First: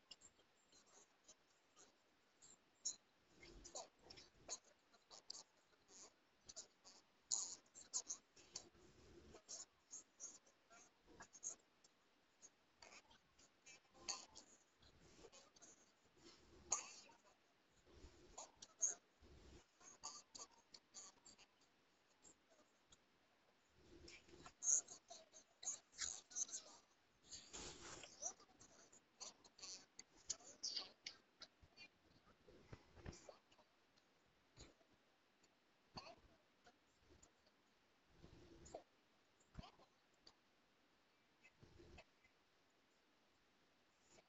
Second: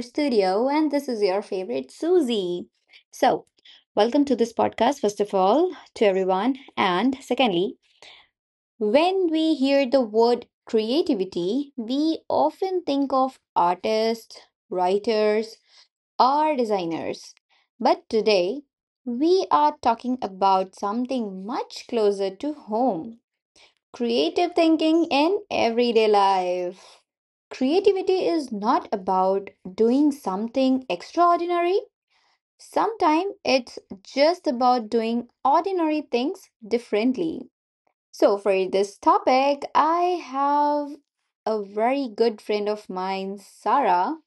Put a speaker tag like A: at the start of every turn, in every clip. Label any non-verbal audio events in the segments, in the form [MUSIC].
A: Studio, and this is your favorite Susie. So, welcome to this podcast, first of all, to everyone, and secondly, when we hear the word creativity, we often think of artists, writers, or designers. But today, we are talking about something much closer to home, creative thinking in everyday life. Creativity is not about doing something extraordinary. Sometimes it's just about doing ordinary things differently. So, for this topic, I have a very good friend of mine, Sarah,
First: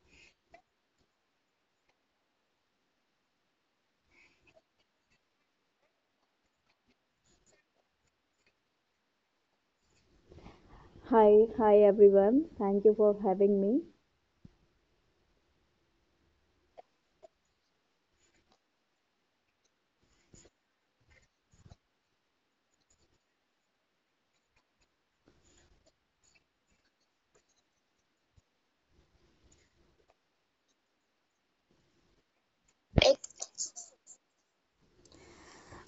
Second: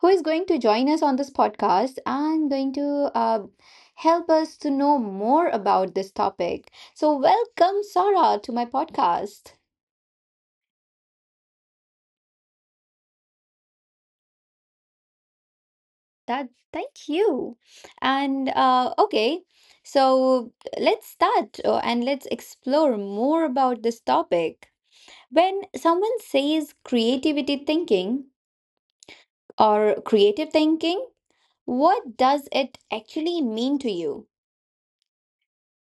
A: who is going to join us on this podcast and going to help us to know more about this topic. So, welcome, Sarah, to my podcast.
B: Hi everyone. Thank you for having me.
A: That, thank you. And okay, so let's start, and let's explore more about this topic. When someone says creativity thinking or creative thinking, what does it actually mean to you?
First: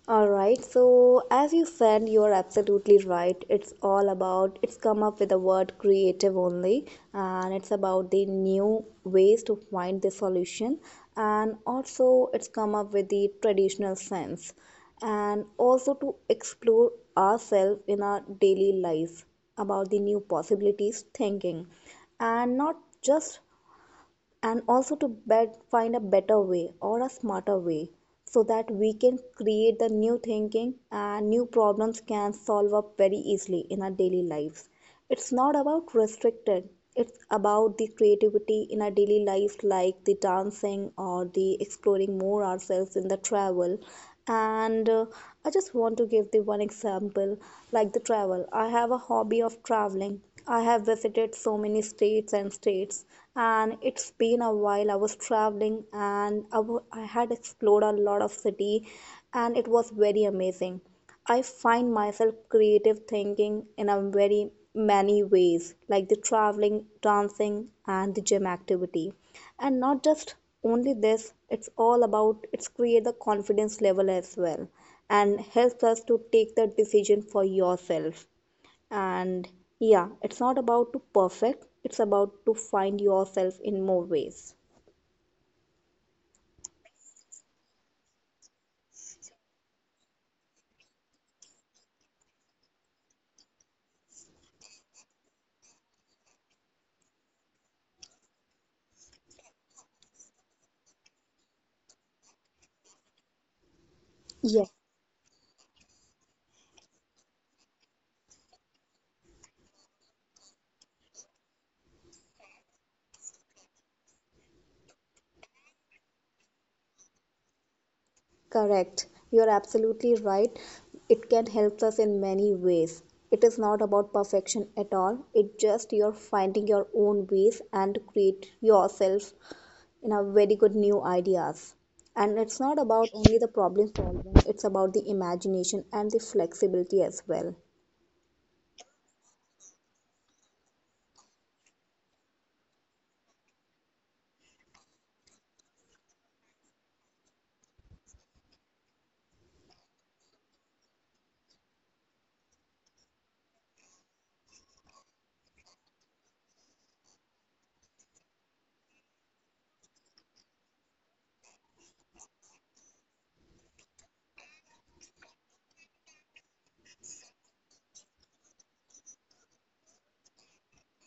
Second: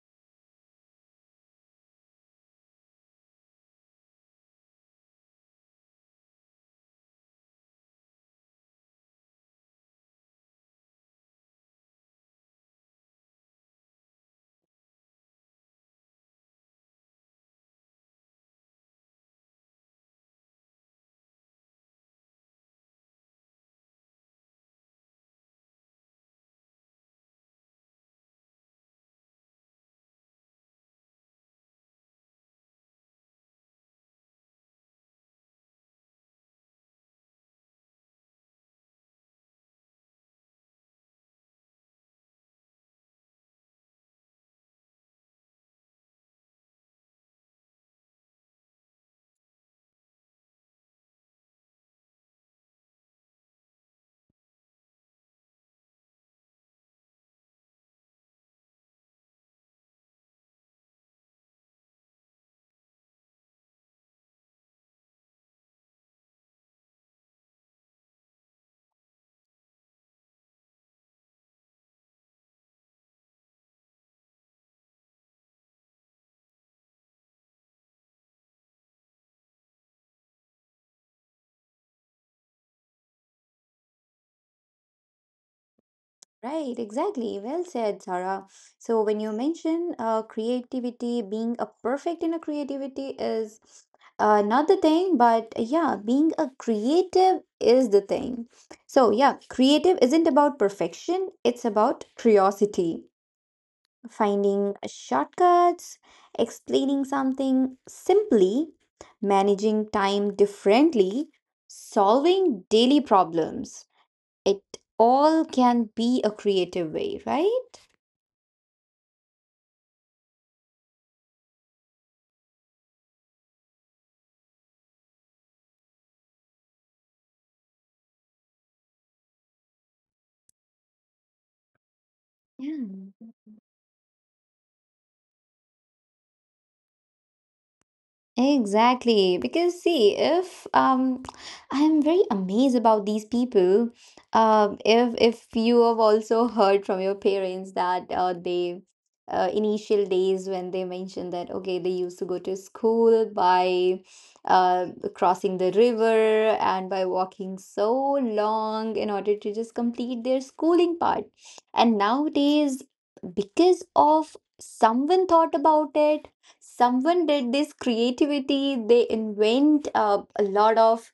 B: All right, so as you said, you are absolutely right. It's all about it's come up with the word creative only, and it's about the new ways to find the solution, and also it's come up with the traditional sense, and also to explore ourselves in our daily lives about the new possibilities thinking and not just and also to find a better way or a smarter way so that we can create the new thinking and new problems can solve up very easily in our daily lives, it's not about restricted, it's about the creativity in our daily life, like the dancing or the exploring more ourselves in the travel. And I just want to give the one example like the travel. I have a hobby of traveling. I have visited so many states and states, and it's been a while. I was traveling and I had explored a lot of city, and it was very amazing. I find myself creative thinking in a very many ways, like the traveling, dancing, and the gym activity. And not just only this, it's all about it's create the confidence level as well and helps us to take the decision for yourself. And yeah, it's not about to perfect, it's about to find yourself in more ways.
A: Right, exactly. Well said, Sarah. So when you mention creativity, being a perfect in a creativity is, not the thing, but yeah, being a creative is the thing. So yeah, creative isn't about perfection, it's about curiosity,
B: Yes.
A: finding shortcuts, explaining something simply, managing time differently, solving daily problems. It all can be a creative way, right?
B: Correct. You're absolutely right. It can help us in many ways. It is not about perfection at all. It just you're finding your own ways and create yourself in a very good new ideas. And it's not
A: Yeah.
B: about only the problem solving, it's about the imagination and the flexibility as well.
A: Exactly, because see, if I'm very amazed about these people. If you have also heard from your parents that they, initial days, when they mentioned that okay, they used to go to school by uh, crossing the river and by walking so long in order to just complete their schooling part, and nowadays because of someone thought about it, someone did this creativity, they invent a lot of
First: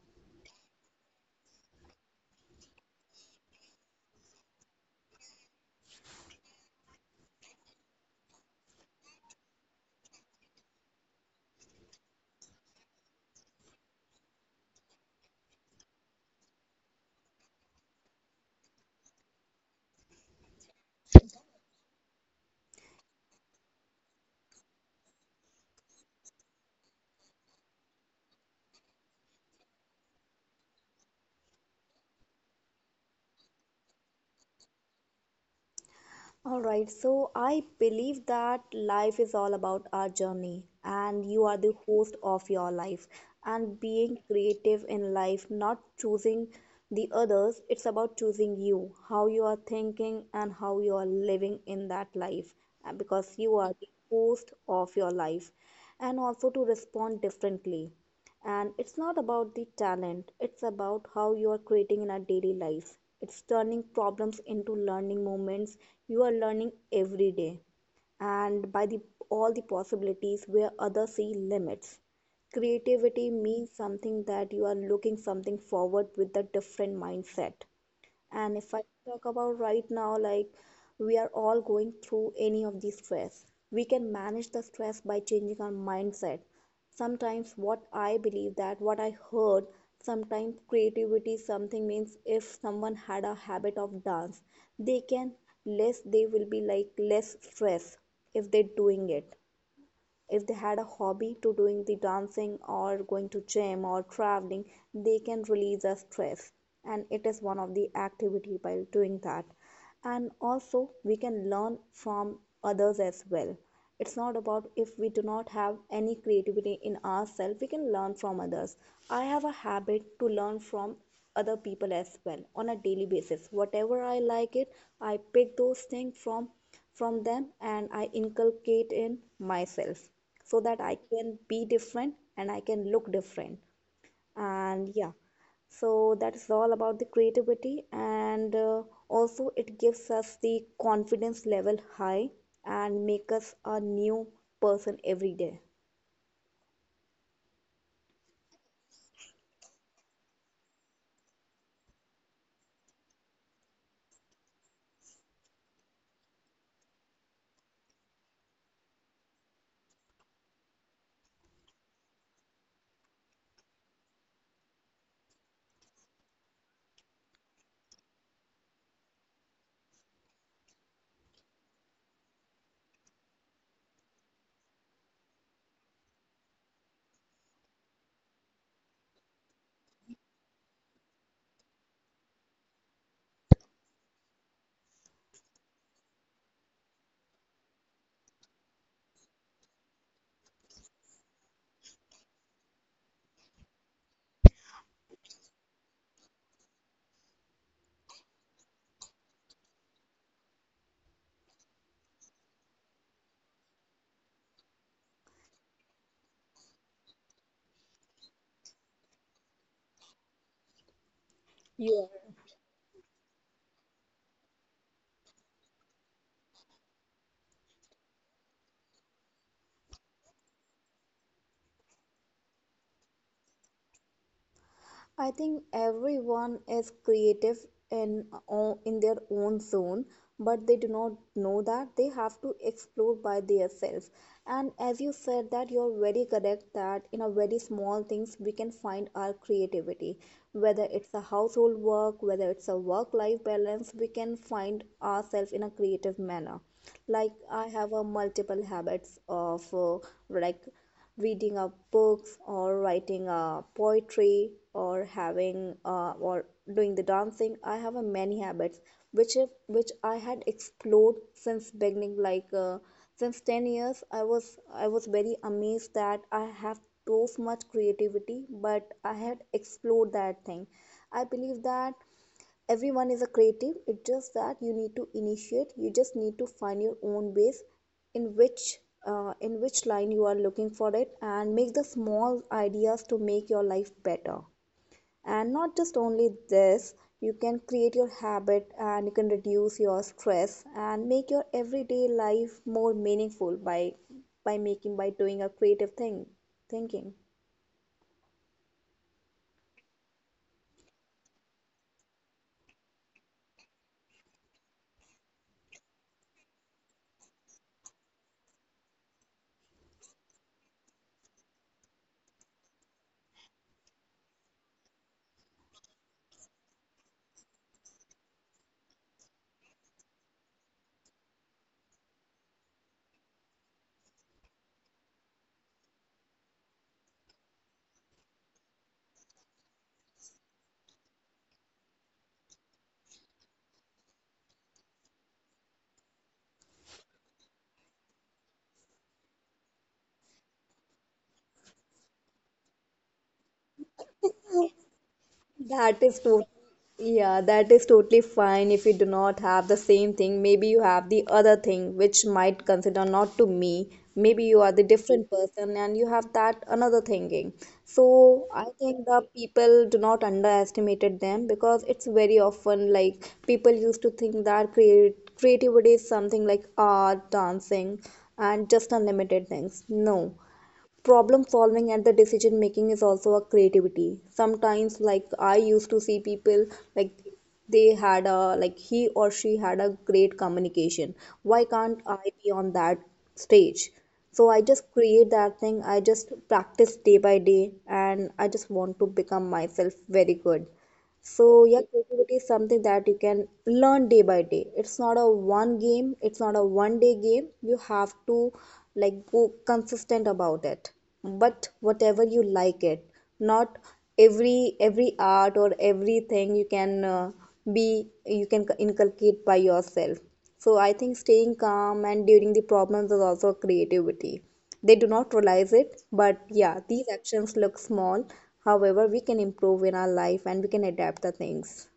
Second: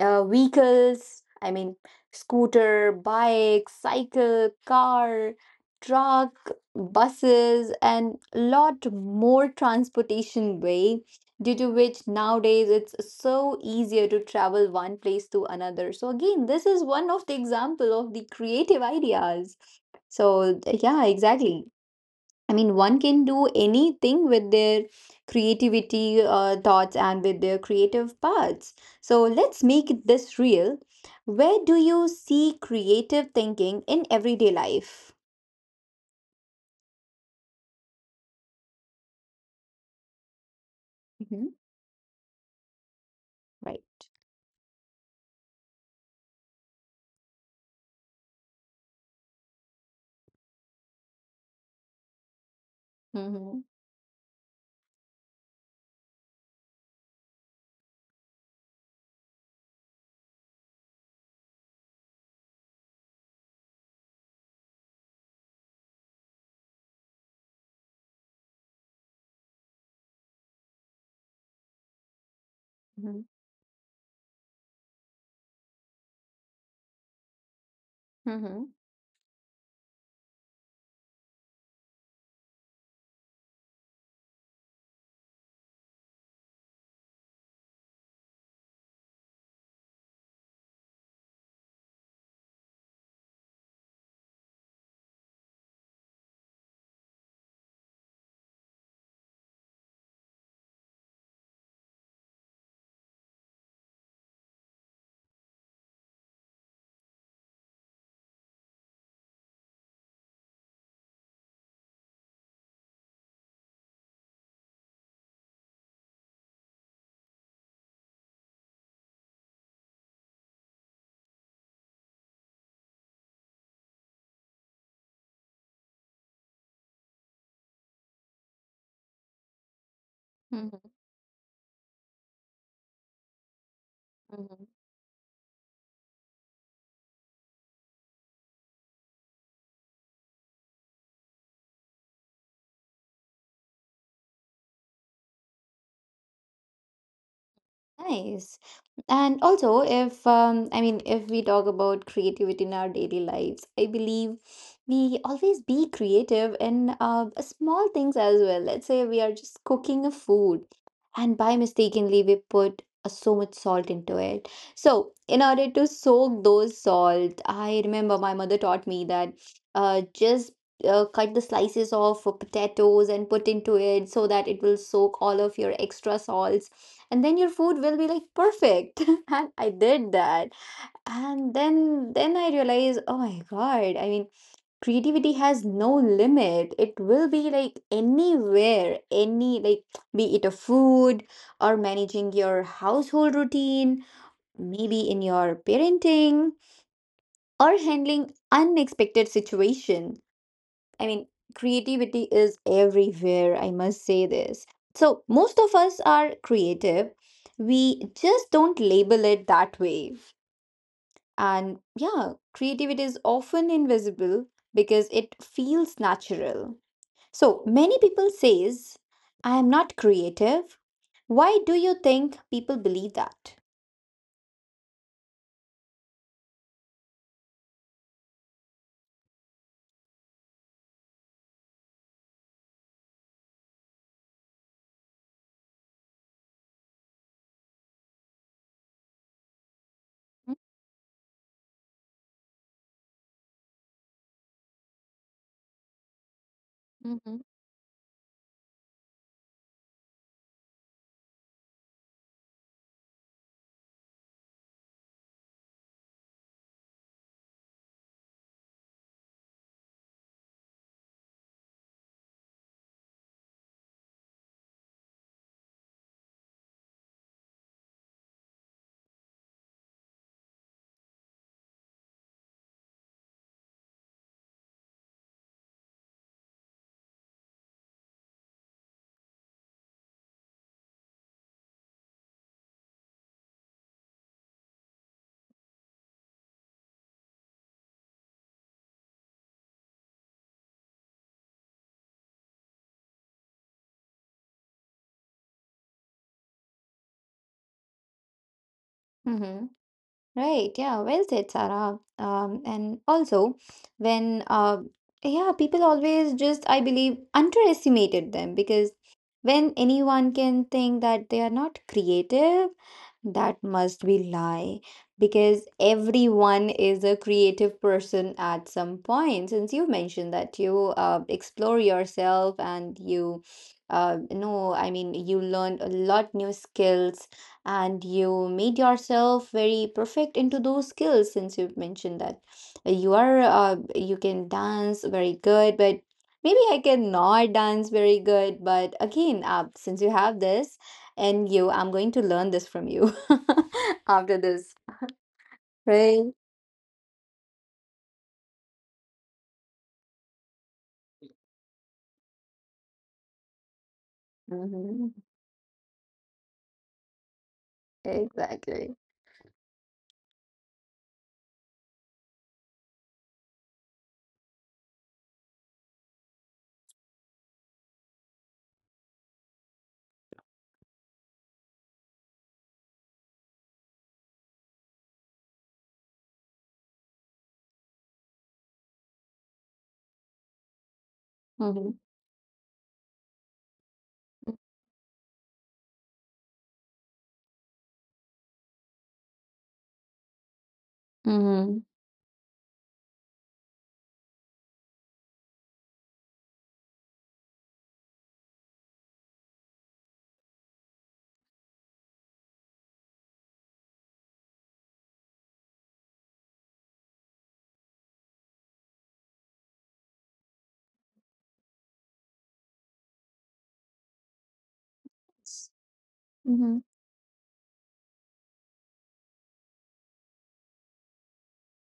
A: vehicles, I mean scooter, bike, cycle, car, truck, buses, and lot more transportation way, due to which nowadays it's so easier to travel one place to another. So again, this is one of the example of the creative ideas. So yeah, exactly. I mean, one can do anything with their creativity, thoughts, and with their creative parts. So let's make it this real. Where do you see creative thinking in everyday life?
B: All right, so I believe that life is all about our journey, and
A: Hmm.
B: you are the host of your life. And
A: Right.
B: being creative in life, not choosing the others, it's about choosing you, how you are thinking, and how you are living in that life, because
A: Mm-hmm.
B: you are the host of your life, and also to respond differently, and it's not about the talent, it's about how you are creating in our daily life, it's turning problems into learning moments, you are learning every day and by the all the possibilities where others see limits.
A: Mm-hmm.
B: Creativity means something that you are looking something forward with a different mindset.
A: Mm-hmm.
B: And if I talk about right now, like, we are all going through any of these stress, we can manage the stress by changing our mindset. Sometimes, what I believe that what I heard, sometimes creativity something means if someone had a habit of dance, they can less, they will be like less stress if they're doing it. If they had a hobby to doing the dancing or going to gym or traveling, they can release their stress, and it is one of the activity by doing that. And also we can learn from others as well. It's not about if we do not have any creativity in ourselves, we can learn from others. I have a habit to learn from other people as well on a daily basis. Whatever I like it, I pick those things from them and I inculcate in myself so that I can be different and I can look different.
A: Mm-hmm.
B: And yeah, so that's all about the creativity, and also it gives us the confidence level high and make us a new person every day.
A: Nice. And also, if I mean, if we talk about creativity in our daily lives, I believe we always be creative in small things as well. Let's say we are just cooking a food, and by mistakenly we put so much salt into it. So, in order to soak those salt, I remember my mother taught me that, just, cut the slices of potatoes and put into it so that it will soak all of your extra salts and then your food will be like perfect. [LAUGHS] And I did that, and then I realized, oh my god, I mean creativity has no limit. It will be like anywhere, any like, be it a food, or managing your household routine, maybe in your parenting, or handling unexpected situation. I mean, creativity is everywhere, I must say this. So, most of us are creative. We just don't label it that way. And yeah, creativity is often invisible because it feels natural. So, many people says, I am not creative. Why do you think people believe that?
B: I think everyone is creative in in their own zone, but they do not know that they have to explore by themselves. And as you said that you're very correct that in a very small things we can find our creativity, whether it's a household work, whether it's a work-life balance, we can find ourselves in a creative manner. Like I have a multiple habits of like reading up books or writing poetry or having or doing the dancing. I have a many habits which if, which I had explored since beginning like since 10 years. I was very amazed that I have so much creativity, but I had explored that thing. I believe that everyone is a creative. It's just that you need to initiate, you just need to find your own ways in which in which line you are looking for it and make the small ideas to make your life better. And not just only this, you can create your habit and you can reduce your stress and make your everyday life more meaningful by making by doing a creative thing thinking
A: Mm-hmm. Right, yeah, well said, Sarah. And also, when yeah, people always just, I believe, underestimated them because when anyone can think that they are not creative, that must be lie, because everyone is a creative person at some point. Since you mentioned that you, explore yourself and you, know, I mean, you learned a lot new skills and you made yourself very perfect into those skills. Since you've mentioned that you are, you can dance very good, but maybe I cannot dance very good, but again, since you have this, and you, I'm going to learn this from you [LAUGHS] after this.
B: That is
A: Right.
B: totally yeah, that is totally fine if you do not have the same thing. Maybe you have the other thing which might consider not to me. Maybe you are the
A: Hmm.
B: different person and you have that another thinking. So I
A: Exactly.
B: think the people do not underestimated them because it's very often like people used to think that create creativity is something like art, dancing, and just unlimited things. No, problem solving and the decision making is also a creativity sometimes. Like I used to see people, like, they had a like he or she had a great communication. Why
A: Hmm.
B: can't I be on that stage? So I just create that thing, I just practice day by day and I just want to become myself very good. So yeah,
A: Hmm.
B: creativity is something that you can learn day by day. It's not a one game, it's not a one day game. You have to like go consistent about it. But whatever you like it, not every art or everything you can be you can inculcate by yourself. So I think staying calm and during the problems is also creativity. They do not realize it, but yeah, these actions look small. However, we can improve in our life and we can adapt the things.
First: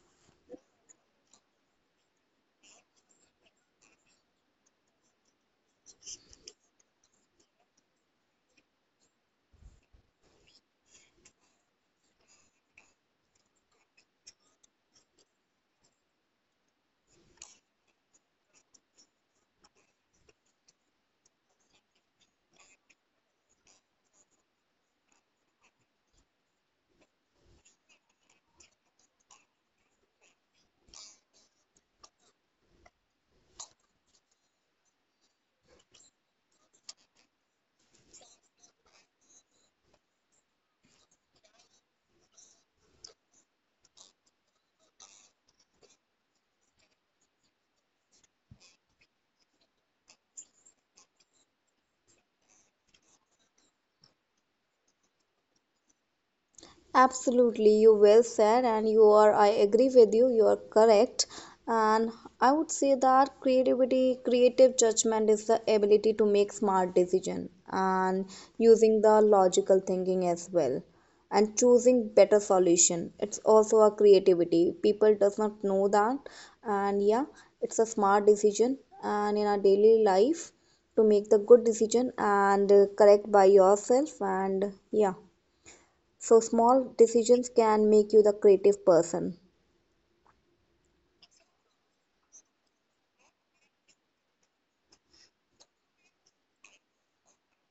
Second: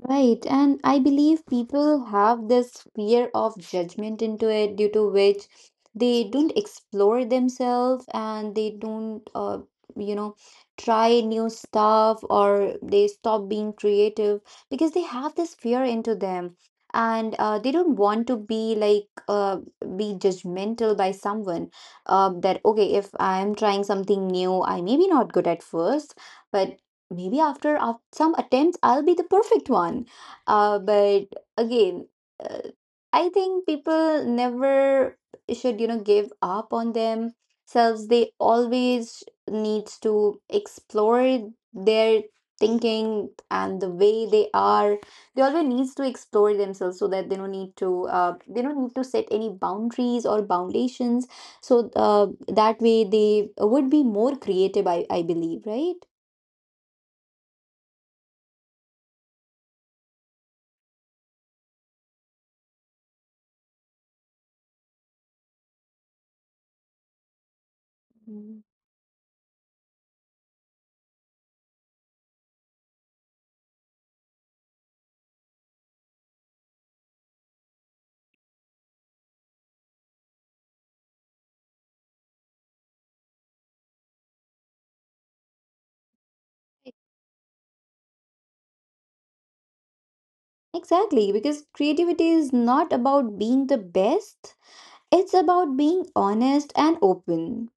A: Right, and I believe people have this fear of judgment into it, due to which they don't explore themselves and they don't, you know, try new stuff, or they stop being creative because they have this fear into them, and they don't want to be like be judgmental by someone, that okay, if I am trying something new, I may be not good at first, but maybe after some attempts I'll be the perfect one, but again, uh, I think people never should, you know, give up on themselves. They always needs to explore their thinking and the way they are. They always needs to explore themselves so that they don't need to, they don't need to set any boundaries or foundations. So, that way they would be more creative, I believe, right?
B: Absolutely, you well said, and you are. I agree with you. You are correct, and I would say that creative judgment is the ability to make smart decision and
A: Mm.
B: using the logical thinking as well, and choosing better solution. It's also a creativity. People does not know that, and yeah, it's a smart decision. And in our daily life, to make the good decision and correct by yourself, and yeah. So small decisions can make you the creative person.
A: Exactly, because creativity is not about being the best, it's about being honest and open.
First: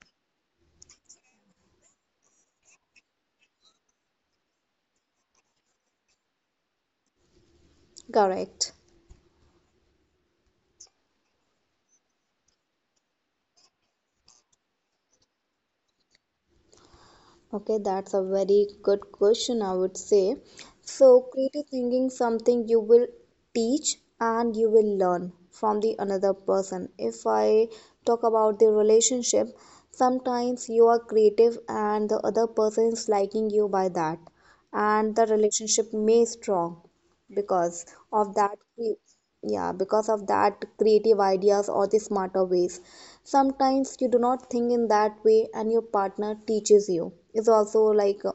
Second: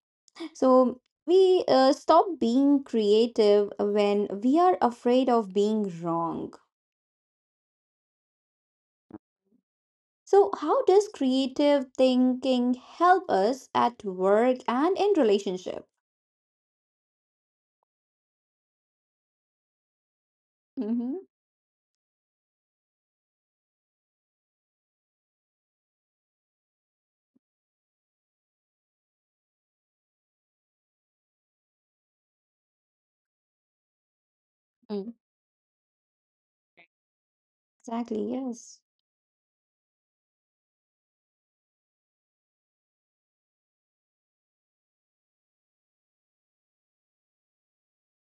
A: So, we stop being creative when we are afraid of being wrong.
B: Correct.
A: So, how does creative thinking help us at work and in relationship?
B: Okay, that's a very good question, I would say. So
A: Mm-hmm.
B: creative thinking something you will teach and you will learn from the another person. If I talk about the relationship, sometimes you are creative and the other person is liking you by that and the relationship may strong because of
A: Exactly,
B: that
A: yes.
B: yeah because of that creative ideas or the smarter ways. Sometimes you do not think in that way and your partner teaches you. It's also like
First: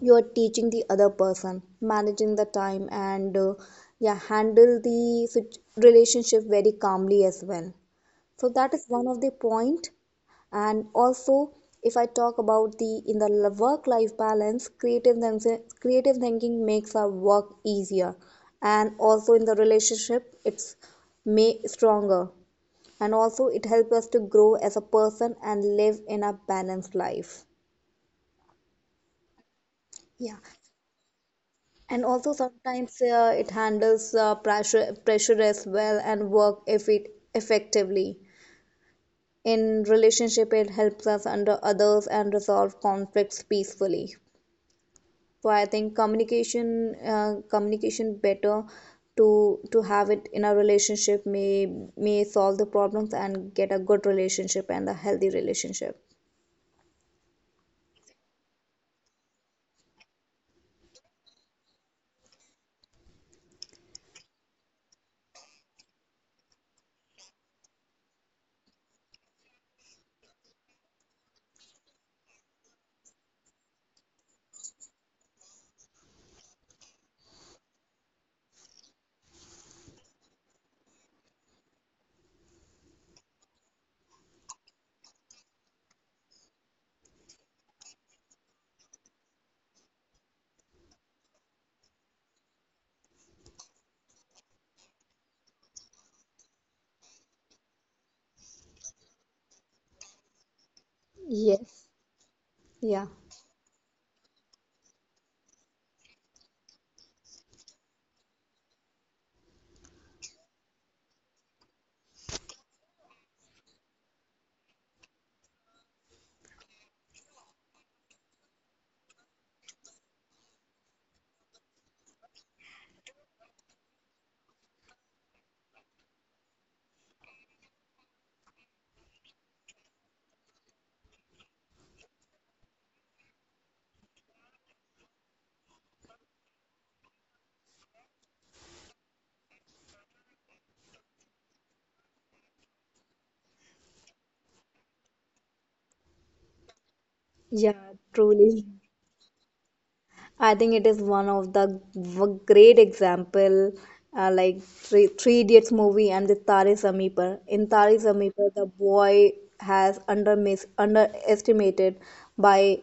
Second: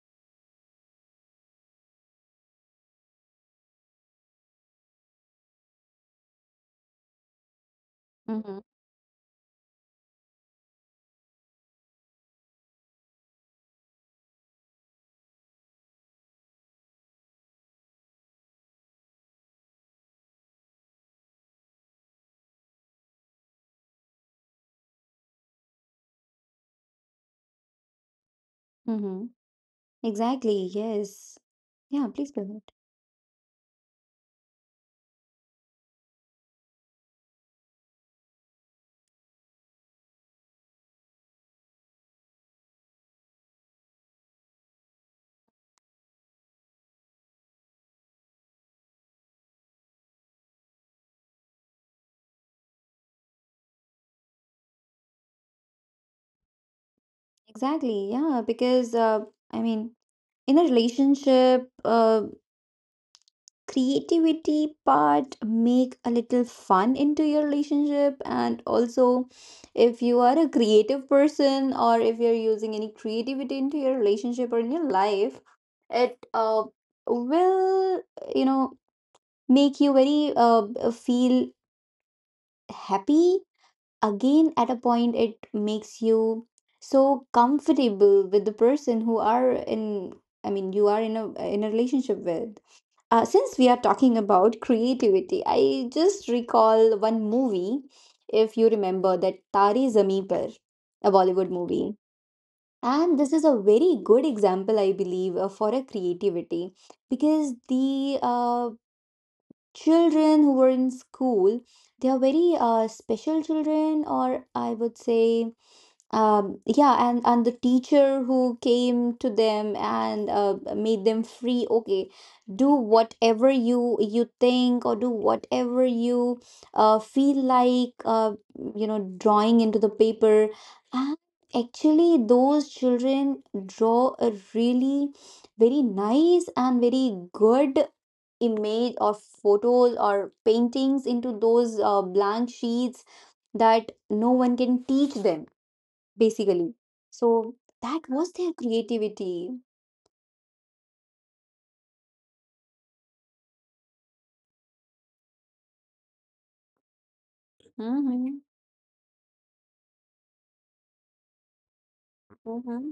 B: you are teaching the other person managing the time and yeah handle the relationship very calmly as well. So
A: Mm-hmm.
B: that is one of the point. And also if I talk about the in the work life balance creative thinking makes our work easier, and also in the relationship it's may stronger, and also it helps us to grow as a person and live in a balanced life.
A: Mm-hmm.
B: Yeah,
A: Exactly, yes.
B: and
A: Yeah,
B: also
A: please go ahead.
B: sometimes it handles pressure as well and work if it effectively. In relationship it helps us under others and resolve conflicts peacefully. So I think communication better to have it in a relationship may solve the problems and get a good relationship and a healthy relationship,
A: Exactly, yeah, because I mean, in a relationship, creativity part make a little fun into your relationship, and also if you are a creative person, or if you're using any creativity into your relationship or in your life, it, will, you know, make you very, feel happy. Again, at a point, it makes you so comfortable with the person who are in, I mean you are in a, in a relationship with. Since we are talking about creativity, I just recall one movie, if you remember that, Tari Zameen Par, a Bollywood movie,
B: yeah.
A: and this is a very good example I believe, for a creativity, because the children who were in school, they are very special children, or I would say, yeah, and the teacher who came to them and made them free, okay, do whatever you, you think, or do whatever you, feel like, you know, drawing into the paper, and actually those children draw a really very nice and very good image or photos or paintings into those blank sheets that no one can teach them basically. So that
B: Yeah,
A: was their
B: truly.
A: creativity.
B: I think it is one of the great example, like Three Idiots movie and the Tare Zameen Par. In Tare
A: Hmm.
B: Zameen Par, the boy has underestimated
A: Hmm.
B: by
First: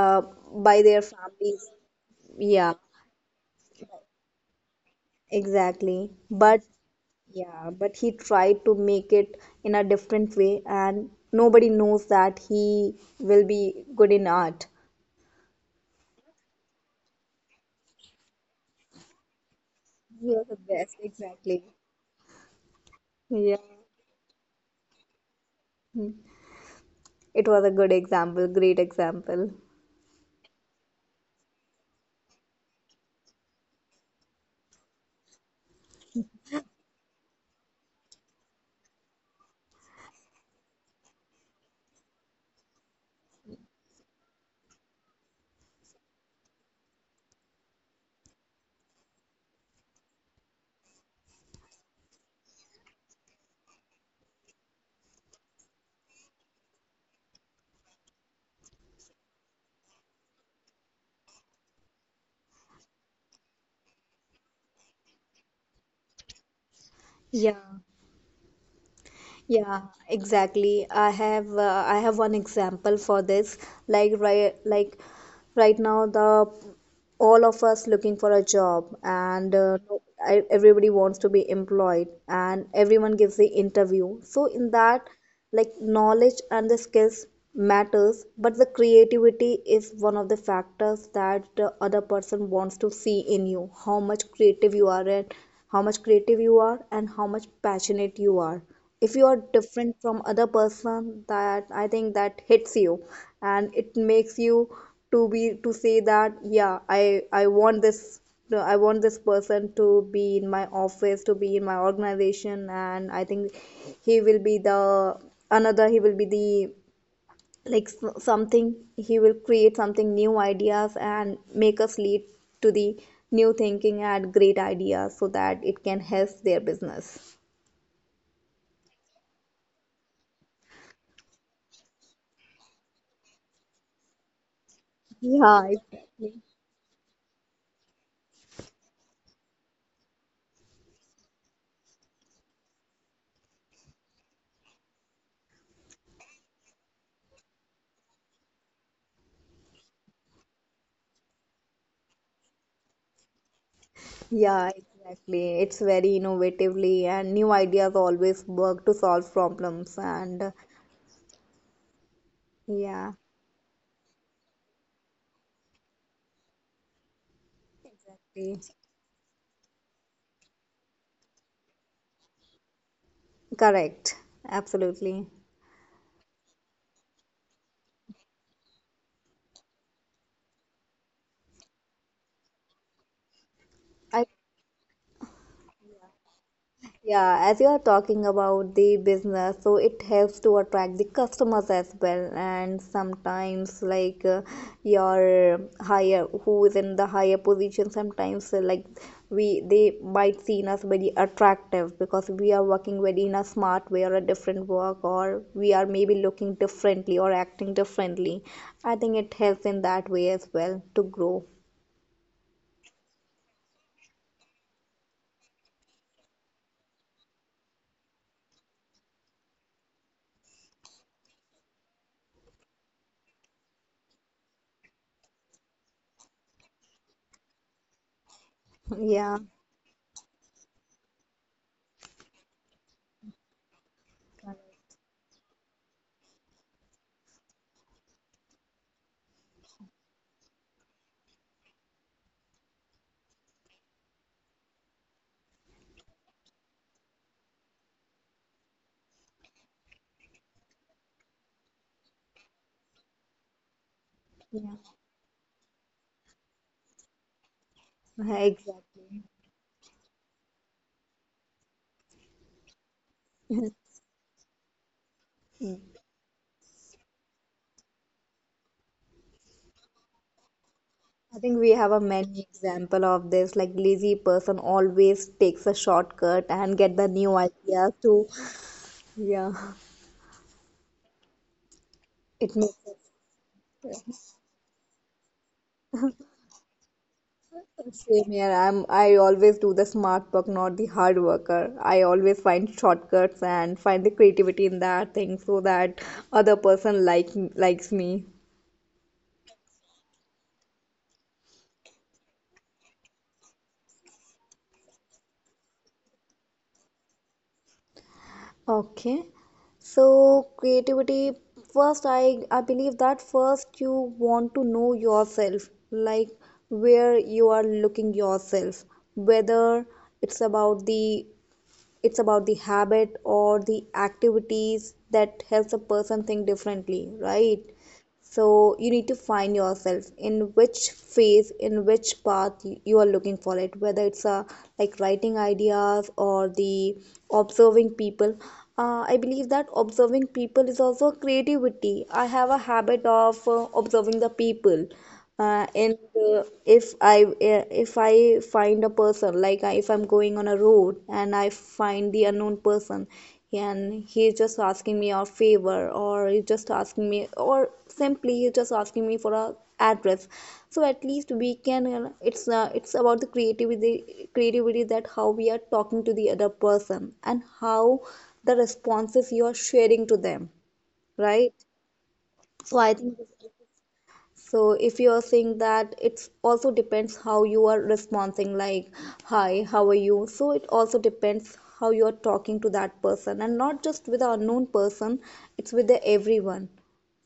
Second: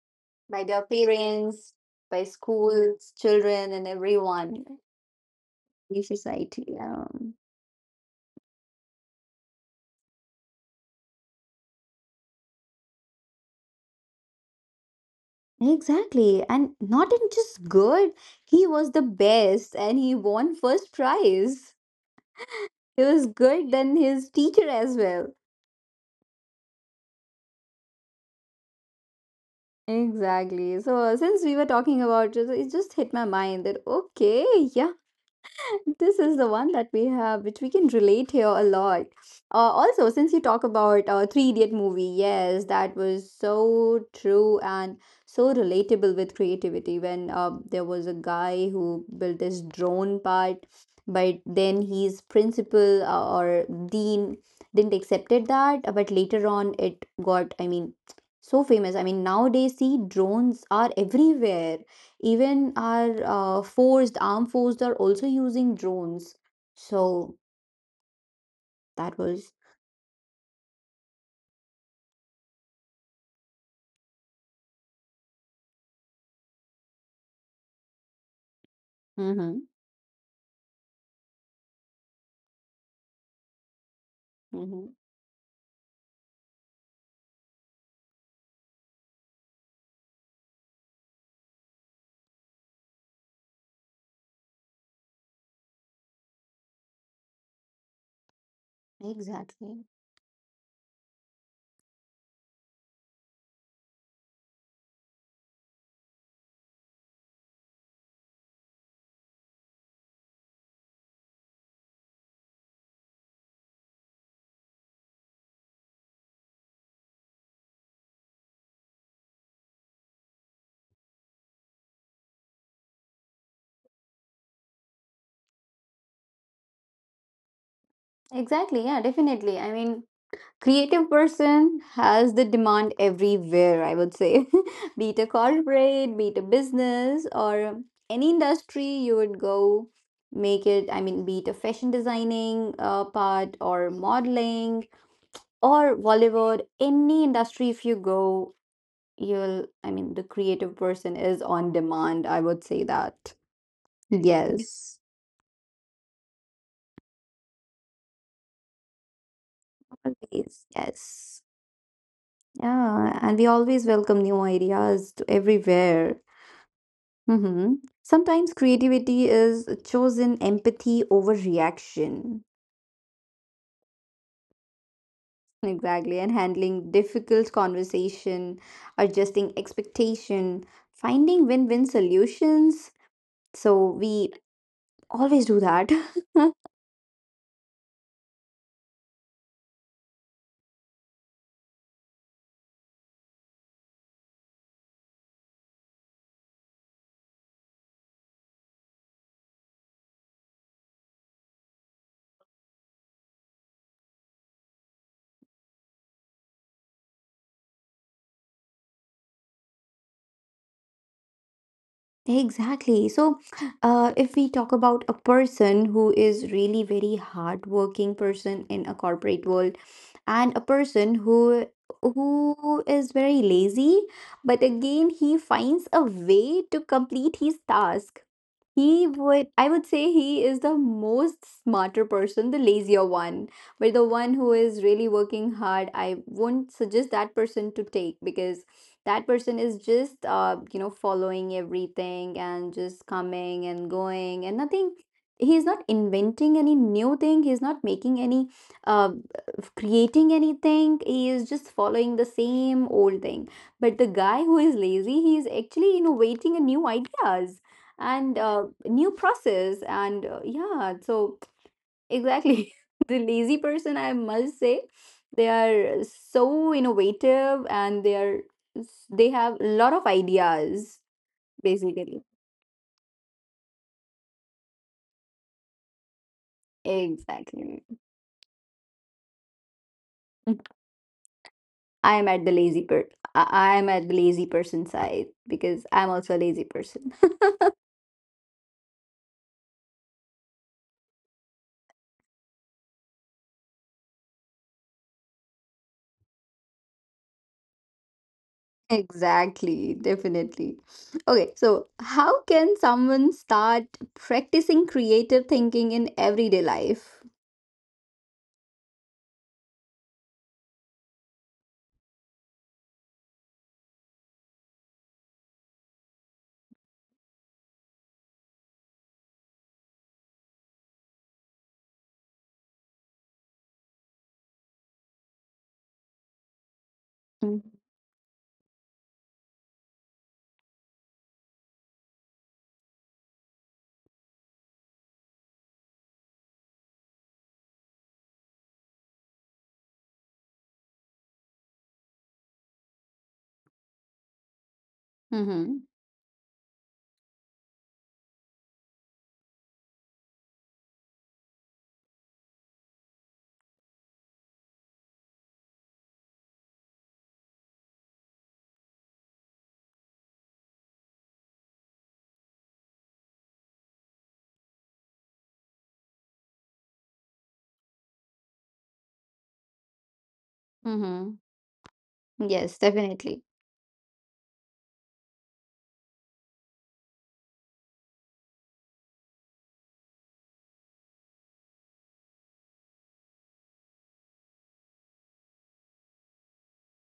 B: uh,
A: By
B: by
A: their
B: their families.
A: parents, by
B: Yeah,
A: schools, children, and everyone in
B: exactly. But
A: society, yeah.
B: yeah, but he tried to make it in a different way, and nobody knows that he will be good in art.
A: Exactly, and not in just good, he was the best, and he
B: He was the
A: won first
B: best, exactly.
A: prize. He was
B: Yeah.
A: good than his teacher as well.
B: Hmm. It was a good example, great example.
A: Exactly. So, since we were talking about it, it just hit my mind that okay, yeah, this is the one that we have which we can relate here a lot. Also, since you talk about 3 idiot movie, yes, that was so true and so relatable with creativity when there was a guy who built his drone part, but then his principal, or dean didn't accepted that, but later on it got, I mean, so famous. I mean nowadays see, drones are everywhere, even our forced armed forces are also using drones. So
B: Yeah,
A: that was
B: Yeah, exactly. I have one example for this. Like right now the all of us looking for a job and
A: mm-hmm,
B: everybody wants to be employed and everyone gives the interview. So in
A: mm-hmm.
B: that like knowledge and the skills matters, but the creativity is one of the factors that the other person wants to see in you, how much creative you are and how much passionate you are. If you are
A: Exactly,
B: different from other person, that I think that hits you and it makes you to be to say that yeah I want this. No, I want this person to be in my office, to be in my organization, and I think he will be the another he will be the like s- something. He will create something new ideas and make us lead to the new thinking and great ideas so that it can help their business.
A: exactly. Yeah, definitely. I mean, creative person has the demand everywhere, I would say, [LAUGHS] be it a
B: Yeah,
A: corporate,
B: exactly.
A: be it a business, or any industry, you would go make it. I mean, be it a fashion designing part or modeling, or Bollywood, any industry if you go, you'll, I mean, the creative person is on demand, I would say that.
B: Yeah,
A: Yes,
B: exactly. It's very innovatively, and new ideas always work to solve problems. And
A: always. Yes.
B: yeah,
A: Yeah. And we always welcome new ideas to everywhere. Mm-hmm. Sometimes
B: exactly,
A: creativity is chosen empathy over reaction.
B: correct. Absolutely.
A: Exactly. And handling difficult conversation, adjusting expectation, finding win win solutions. So
B: I,
A: we always do that. [LAUGHS]
B: yeah, as you are talking about the business, so it helps to attract the customers as well. And sometimes, like your higher, who is in the higher position, sometimes like we they might seen us very attractive because we are working very in a smart way or a different work, or we are maybe looking differently or acting differently. I think it helps in that way as well to grow.
A: Exactly. So, if we talk about a person who is really very hardworking person in a corporate world, and a person who is very lazy, but again he finds a way to complete his task. He
B: Yeah.
A: would, I would say he is the most smarter person, the lazier one. But the one who is really working hard, I won't suggest that person to take, because that person is just, you know, following everything and just coming and going and nothing. He's not inventing any new thing. He's not making any, uh, creating anything. He is just following the same old thing. But the guy who
B: Yeah,
A: is lazy, he is actually innovating a new ideas,
B: [LAUGHS]
A: and
B: exactly.
A: new process, and yeah, so exactly, [LAUGHS] the lazy person, I must say, they are so innovative and they are, they have a lot of ideas
B: I think we have a
A: basically.
B: many example of this. Like lazy person always takes a shortcut and get the new ideas
A: Exactly.
B: too. Yeah,
A: [LAUGHS] i am at
B: it
A: the
B: makes
A: lazy per I am at
B: us
A: the lazy person side, because I'm also a lazy person. [LAUGHS]
B: same here. I always do the smart work, not the hard worker. I always find shortcuts and find the creativity in that thing so that other person like likes me.
A: Exactly, definitely. Okay, so how can someone start practicing creative thinking in everyday life?
B: Okay. So creativity first I believe that first you want to know yourself, like where you are looking yourself, whether it's about the it's about the habit or the activities that helps a person think differently, right?
A: Mm.
B: So you need to find yourself, in which phase, in which path you are looking for it, whether it's like writing ideas or the observing people. I believe that observing people is also creativity. I have a habit of observing the people
A: Mm-hmm.
B: and if I find a person, like if I'm going on a road and I find the unknown person, and he's just asking me a favor, or he's just asking me, or simply he's just asking me for a address, so at least we can it's about the creativity, that how we are talking to the other person and how the responses you are sharing to them,
A: Mm-hmm.
B: right? So
A: Yes,
B: I think this,
A: definitely.
B: so if you are saying that, it's also depends how you are responding, like hi, how are you. So it also depends how you are talking to that person, and not just with the unknown person, it's with the everyone.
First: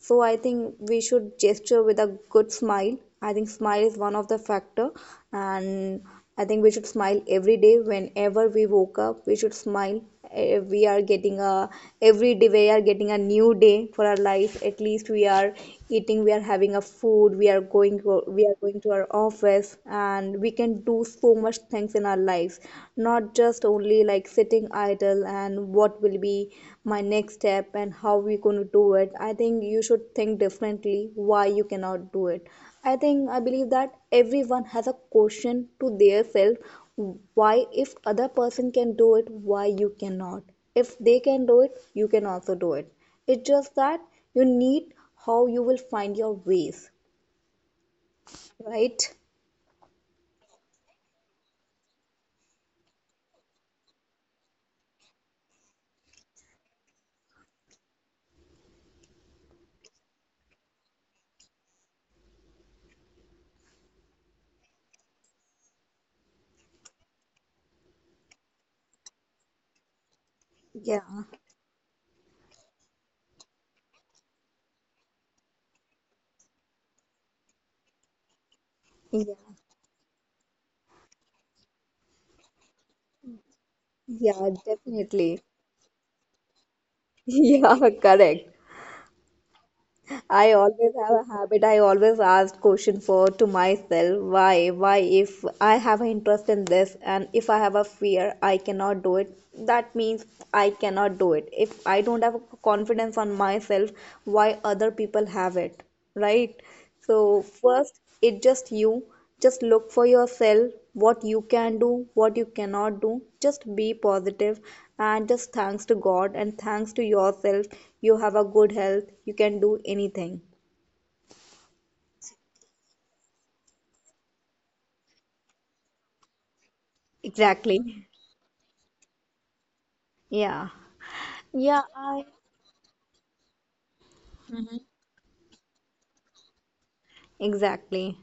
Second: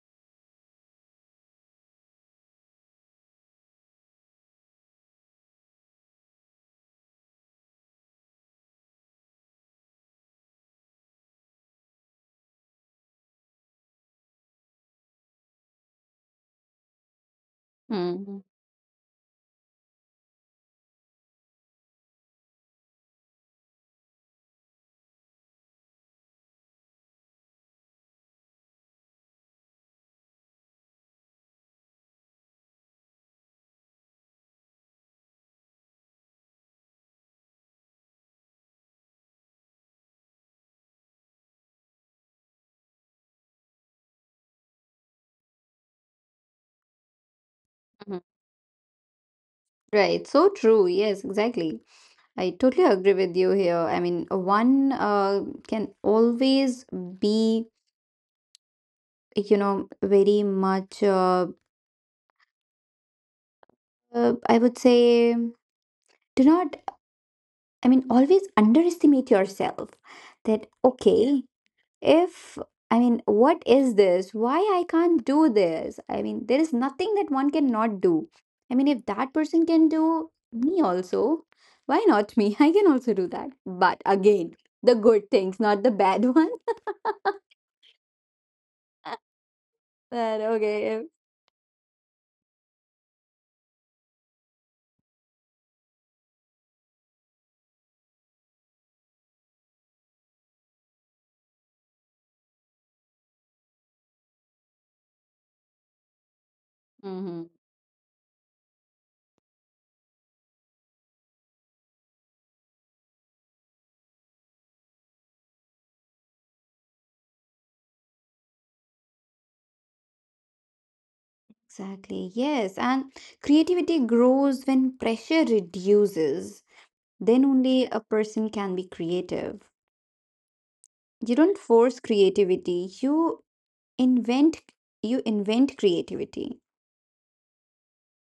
B: So I think we should gesture with a good smile. I think smile is one of the factor. And I think we should smile every day. Whenever we woke up, we should smile. We are getting a every day, we are getting a new day for our life. At least we are eating, we are having a food, we are going
A: Mm-hmm.
B: we are going to our office, and we can do so much things in our lives, not just only like sitting idle and what will be my next step and how we going to do it. I think you should think differently. Why you cannot do it? I think I believe that everyone has a question to their self, why. If other person can do it, why you cannot? If they can do it, you can also do it. It's just that you need how you will find your ways,
A: Mm-hmm.
B: right?
A: Right. So true. Yes, exactly. I totally agree with you here. I mean, one, can always be, you know, very much, I would say, do not, I mean, always underestimate yourself, that,
B: Yeah.
A: okay, if, I mean, what is this, why I can't do this? I mean, there is nothing that one cannot do. I mean, if that
B: Yeah.
A: person can do, me also, why not me? [LAUGHS] I can also do that, but again,
B: Yeah,
A: the good
B: definitely.
A: things, not the bad [LAUGHS] one.
B: [LAUGHS] Yeah, correct.
A: But
B: I always
A: okay.
B: have a habit. I always ask question for to myself, why. If I have an interest in this and if I have a fear, I cannot do it. That means I cannot do it. If I don't have confidence on myself, why other people have it, right? So
A: Mm-hmm.
B: first, it's just you just look for yourself what you can do, what you cannot do. Just be positive and just thanks to god and thanks to yourself. You have a good health, you can do anything.
A: Exactly, yes, and creativity grows when pressure reduces, then
B: Exactly.
A: only a person can be creative.
B: Yeah.
A: You don't
B: Yeah,
A: force
B: I
A: creativity, you invent, you invent creativity.
B: exactly.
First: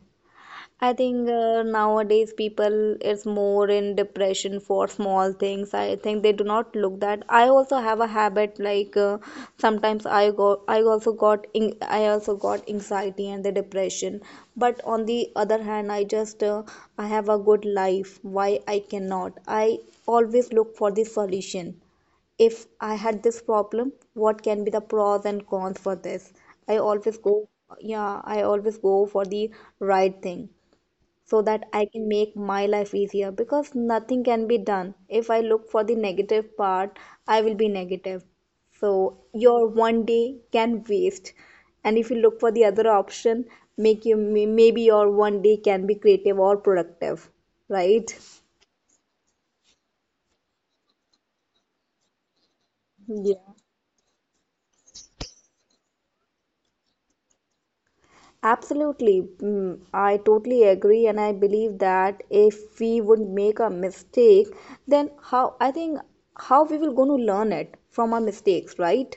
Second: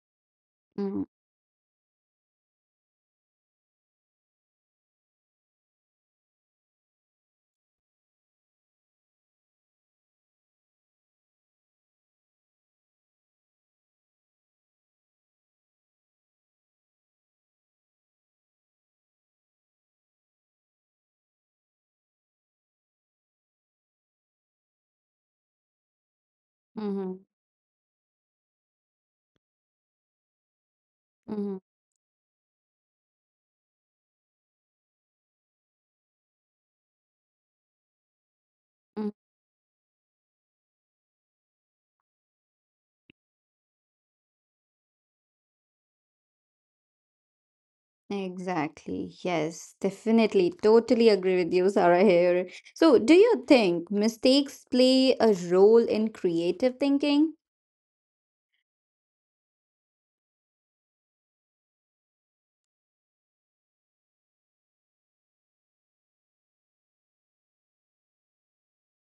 B: I
A: Mm,
B: think nowadays people is more in depression for small things. I think they do not look that. I also have a habit, like sometimes I go, I also got anxiety and the depression. But on the other hand, I just I have a good life. Why I cannot? I always look for the solution. If I had this problem, what can be the pros and cons for this? I always
A: mhm,
B: go yeah, I always go for the right thing, so
A: mhm,
B: that I can make my life easier, because nothing can be done. If I look for the negative part, I will be negative.
A: mm.
B: So your one day can waste. And if you look for the other option, maybe your one day can be creative or productive, right?
A: Exactly. Yes, definitely. Totally agree with you, Sarah here. So, do
B: Yeah.
A: you think mistakes play a role in creative thinking?
B: Absolutely. Mm, I totally agree, and I believe that if we would make a mistake, then how I think how we will going to learn it from our mistakes, right?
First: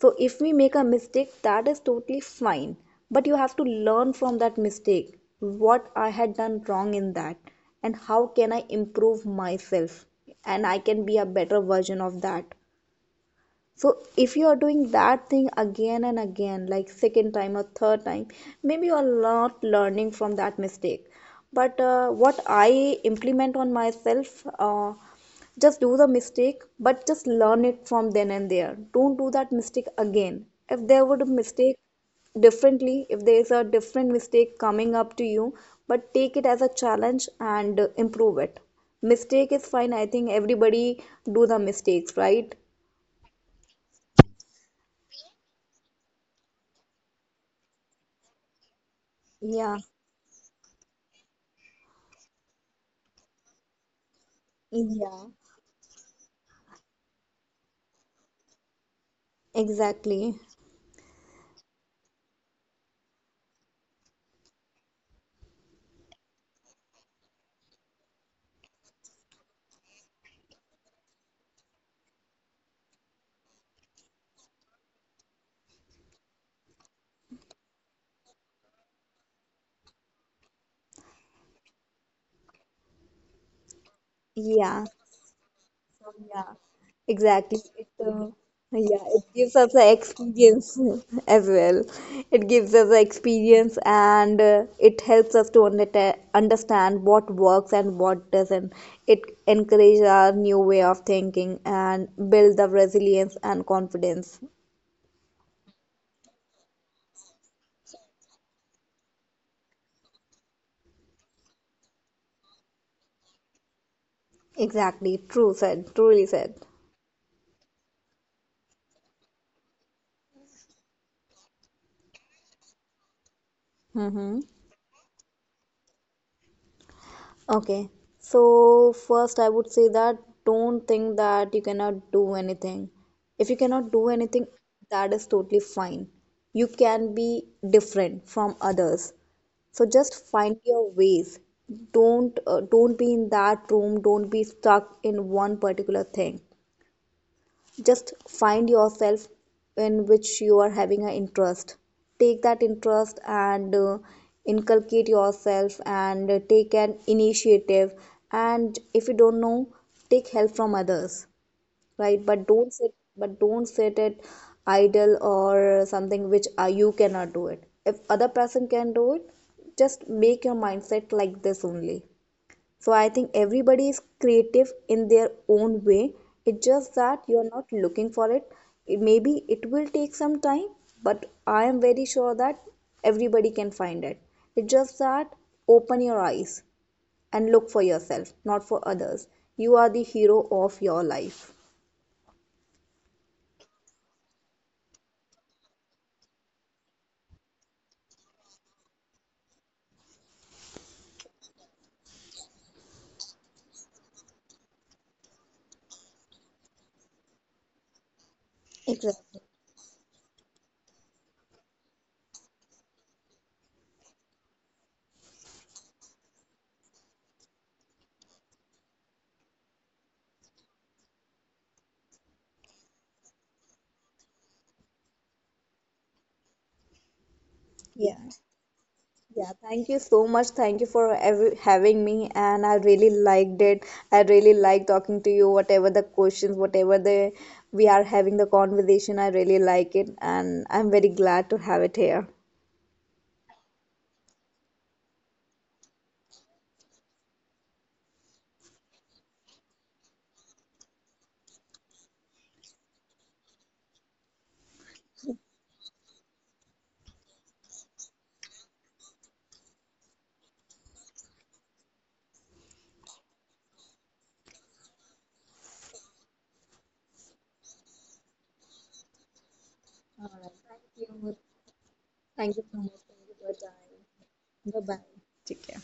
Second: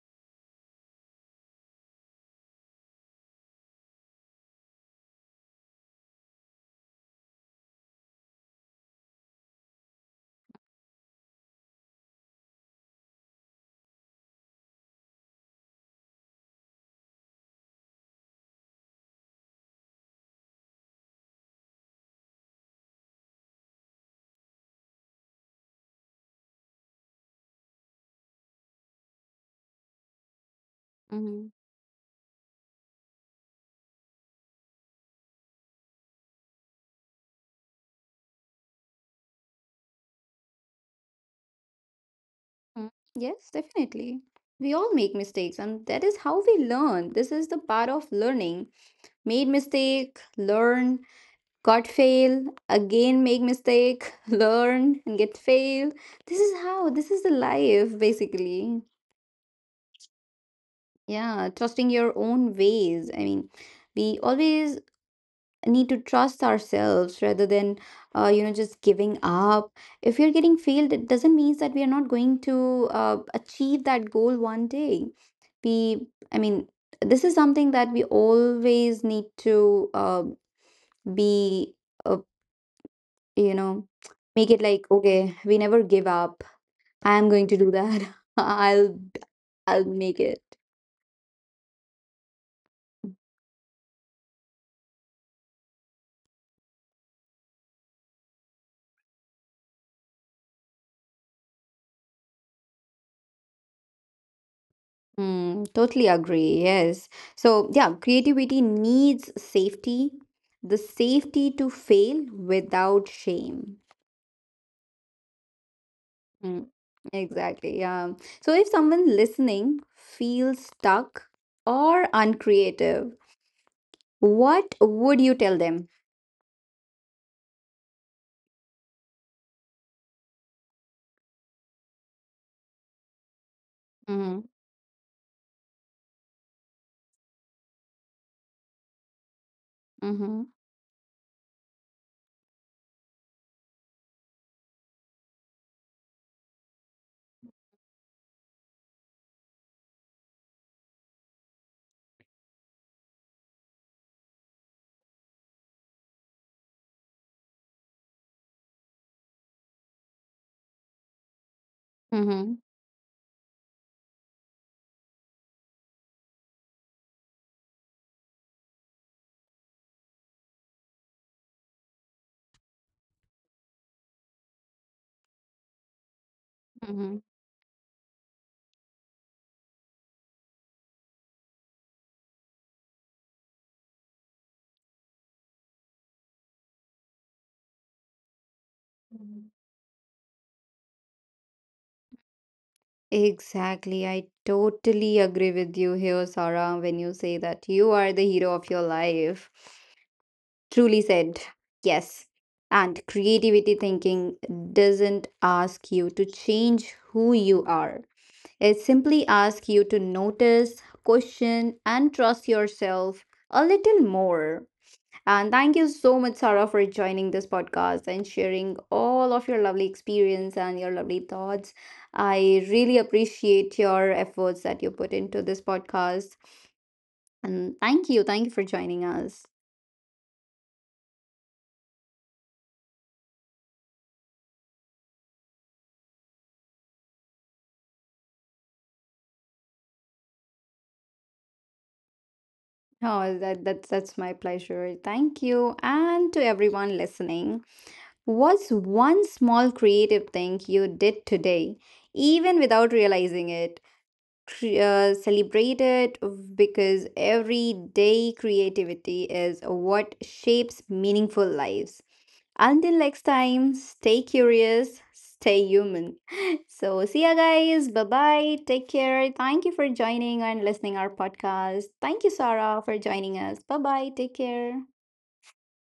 B: So if we make a mistake, that is totally fine. But you have to learn from that mistake, what I had done wrong in that and how can I improve myself and I can be a better version of that. So if you are doing that thing again and again, like second time or third time, maybe you are not learning from that mistake. But what I implement on myself, just do the mistake, but just learn it from then and there. Don't do that mistake again. If there would a
A: Mhm,
B: mistake differently, if there is a different mistake coming up to you, but take it as a challenge and improve it. Mistake is fine. I think everybody do the mistakes, right?
A: mm. Yes, definitely. We all make mistakes, and that is how we learn. This is the part of learning. Made
B: Yeah.
A: mistake, learn, got fail, again make mistake, [LAUGHS] learn and
B: Yeah,
A: get fail, this is how, this is the life basically.
B: exactly.
A: Yeah, trusting your own ways, I mean, we always need to trust ourselves rather than, you know, just giving up. If you're getting failed, it doesn't mean that we are not going to achieve that goal one day. We, I mean, this is something that we always need to, be, uh, you know, make it like
B: Yeah.
A: okay, we never give up,
B: Yeah,
A: I am going to
B: exactly.
A: do that. [LAUGHS] i'll
B: Yeah, it gives us
A: I'll
B: the
A: make it.
B: experience [LAUGHS] as well. It gives us the experience and it helps us to understand what works and what doesn't. It encourages our new way of thinking and build the resilience and confidence.
A: Mm, totally agree, yes. So yeah, creativity needs safety, the safety to fail without shame.
B: Exactly. True said. Truly said.
A: Mm, exactly, yeah. So if someone listening feels stuck or uncreative,
B: Mm-hmm.
A: what would you tell them?
B: Okay, so first I would say that don't think that you cannot do anything. If you
A: Mm-hmm,
B: cannot do anything, that is totally fine. You can be different from others. So
A: mm-hmm,
B: just find your ways. Don't be in that room, don't be stuck in one particular thing. Just find yourself, in which you are having an interest. Take that interest and inculcate yourself and take an initiative. And if you don't know, take help from others, right?
A: mm-hmm,
B: But don't sit it idle, or something which you cannot do it. If other person can do it, just make your mindset like this only. So I think everybody is creative in their own way. It's just
A: mm-hmm.
B: that you're not looking for it. Maybe it will take some time, but I am very sure that everybody can find it. It's just that open your eyes and look for yourself, not for others.
A: Mm-hmm.
B: You are the hero of your life.
A: Exactly. I totally agree with you here, Sarah, when you say that you are the hero of your life. Truly said. Yes. And creativity thinking doesn't ask you to change who you are. It simply
B: Exactly.
A: asks you to notice, question, and trust yourself a little more. And thank you so much, Sarah, for joining this podcast and sharing all of your lovely experience and your lovely thoughts. I really appreciate your efforts that you put into this podcast. And thank you.
B: Yeah.
A: Thank you for joining us.
B: Yeah, thank you so much. Thank you for ev having me, and I really liked it. I really like talking to you. Whatever the questions, whatever the we are having the conversation, I really like it, and I'm very glad to have it here.
A: Oh, that's that's my pleasure. Thank you. And to everyone listening, what's one small creative thing you did today, even without realizing it? Celebrate, because everyday creativity is what shapes meaningful lives. Until next time, stay curious, stay human. [LAUGHS] So, see ya guys. Bye bye. Take care. Thank you for joining and listening our podcast. Thank you, Sarah, for joining us. Bye bye. Take care.
B: Take care.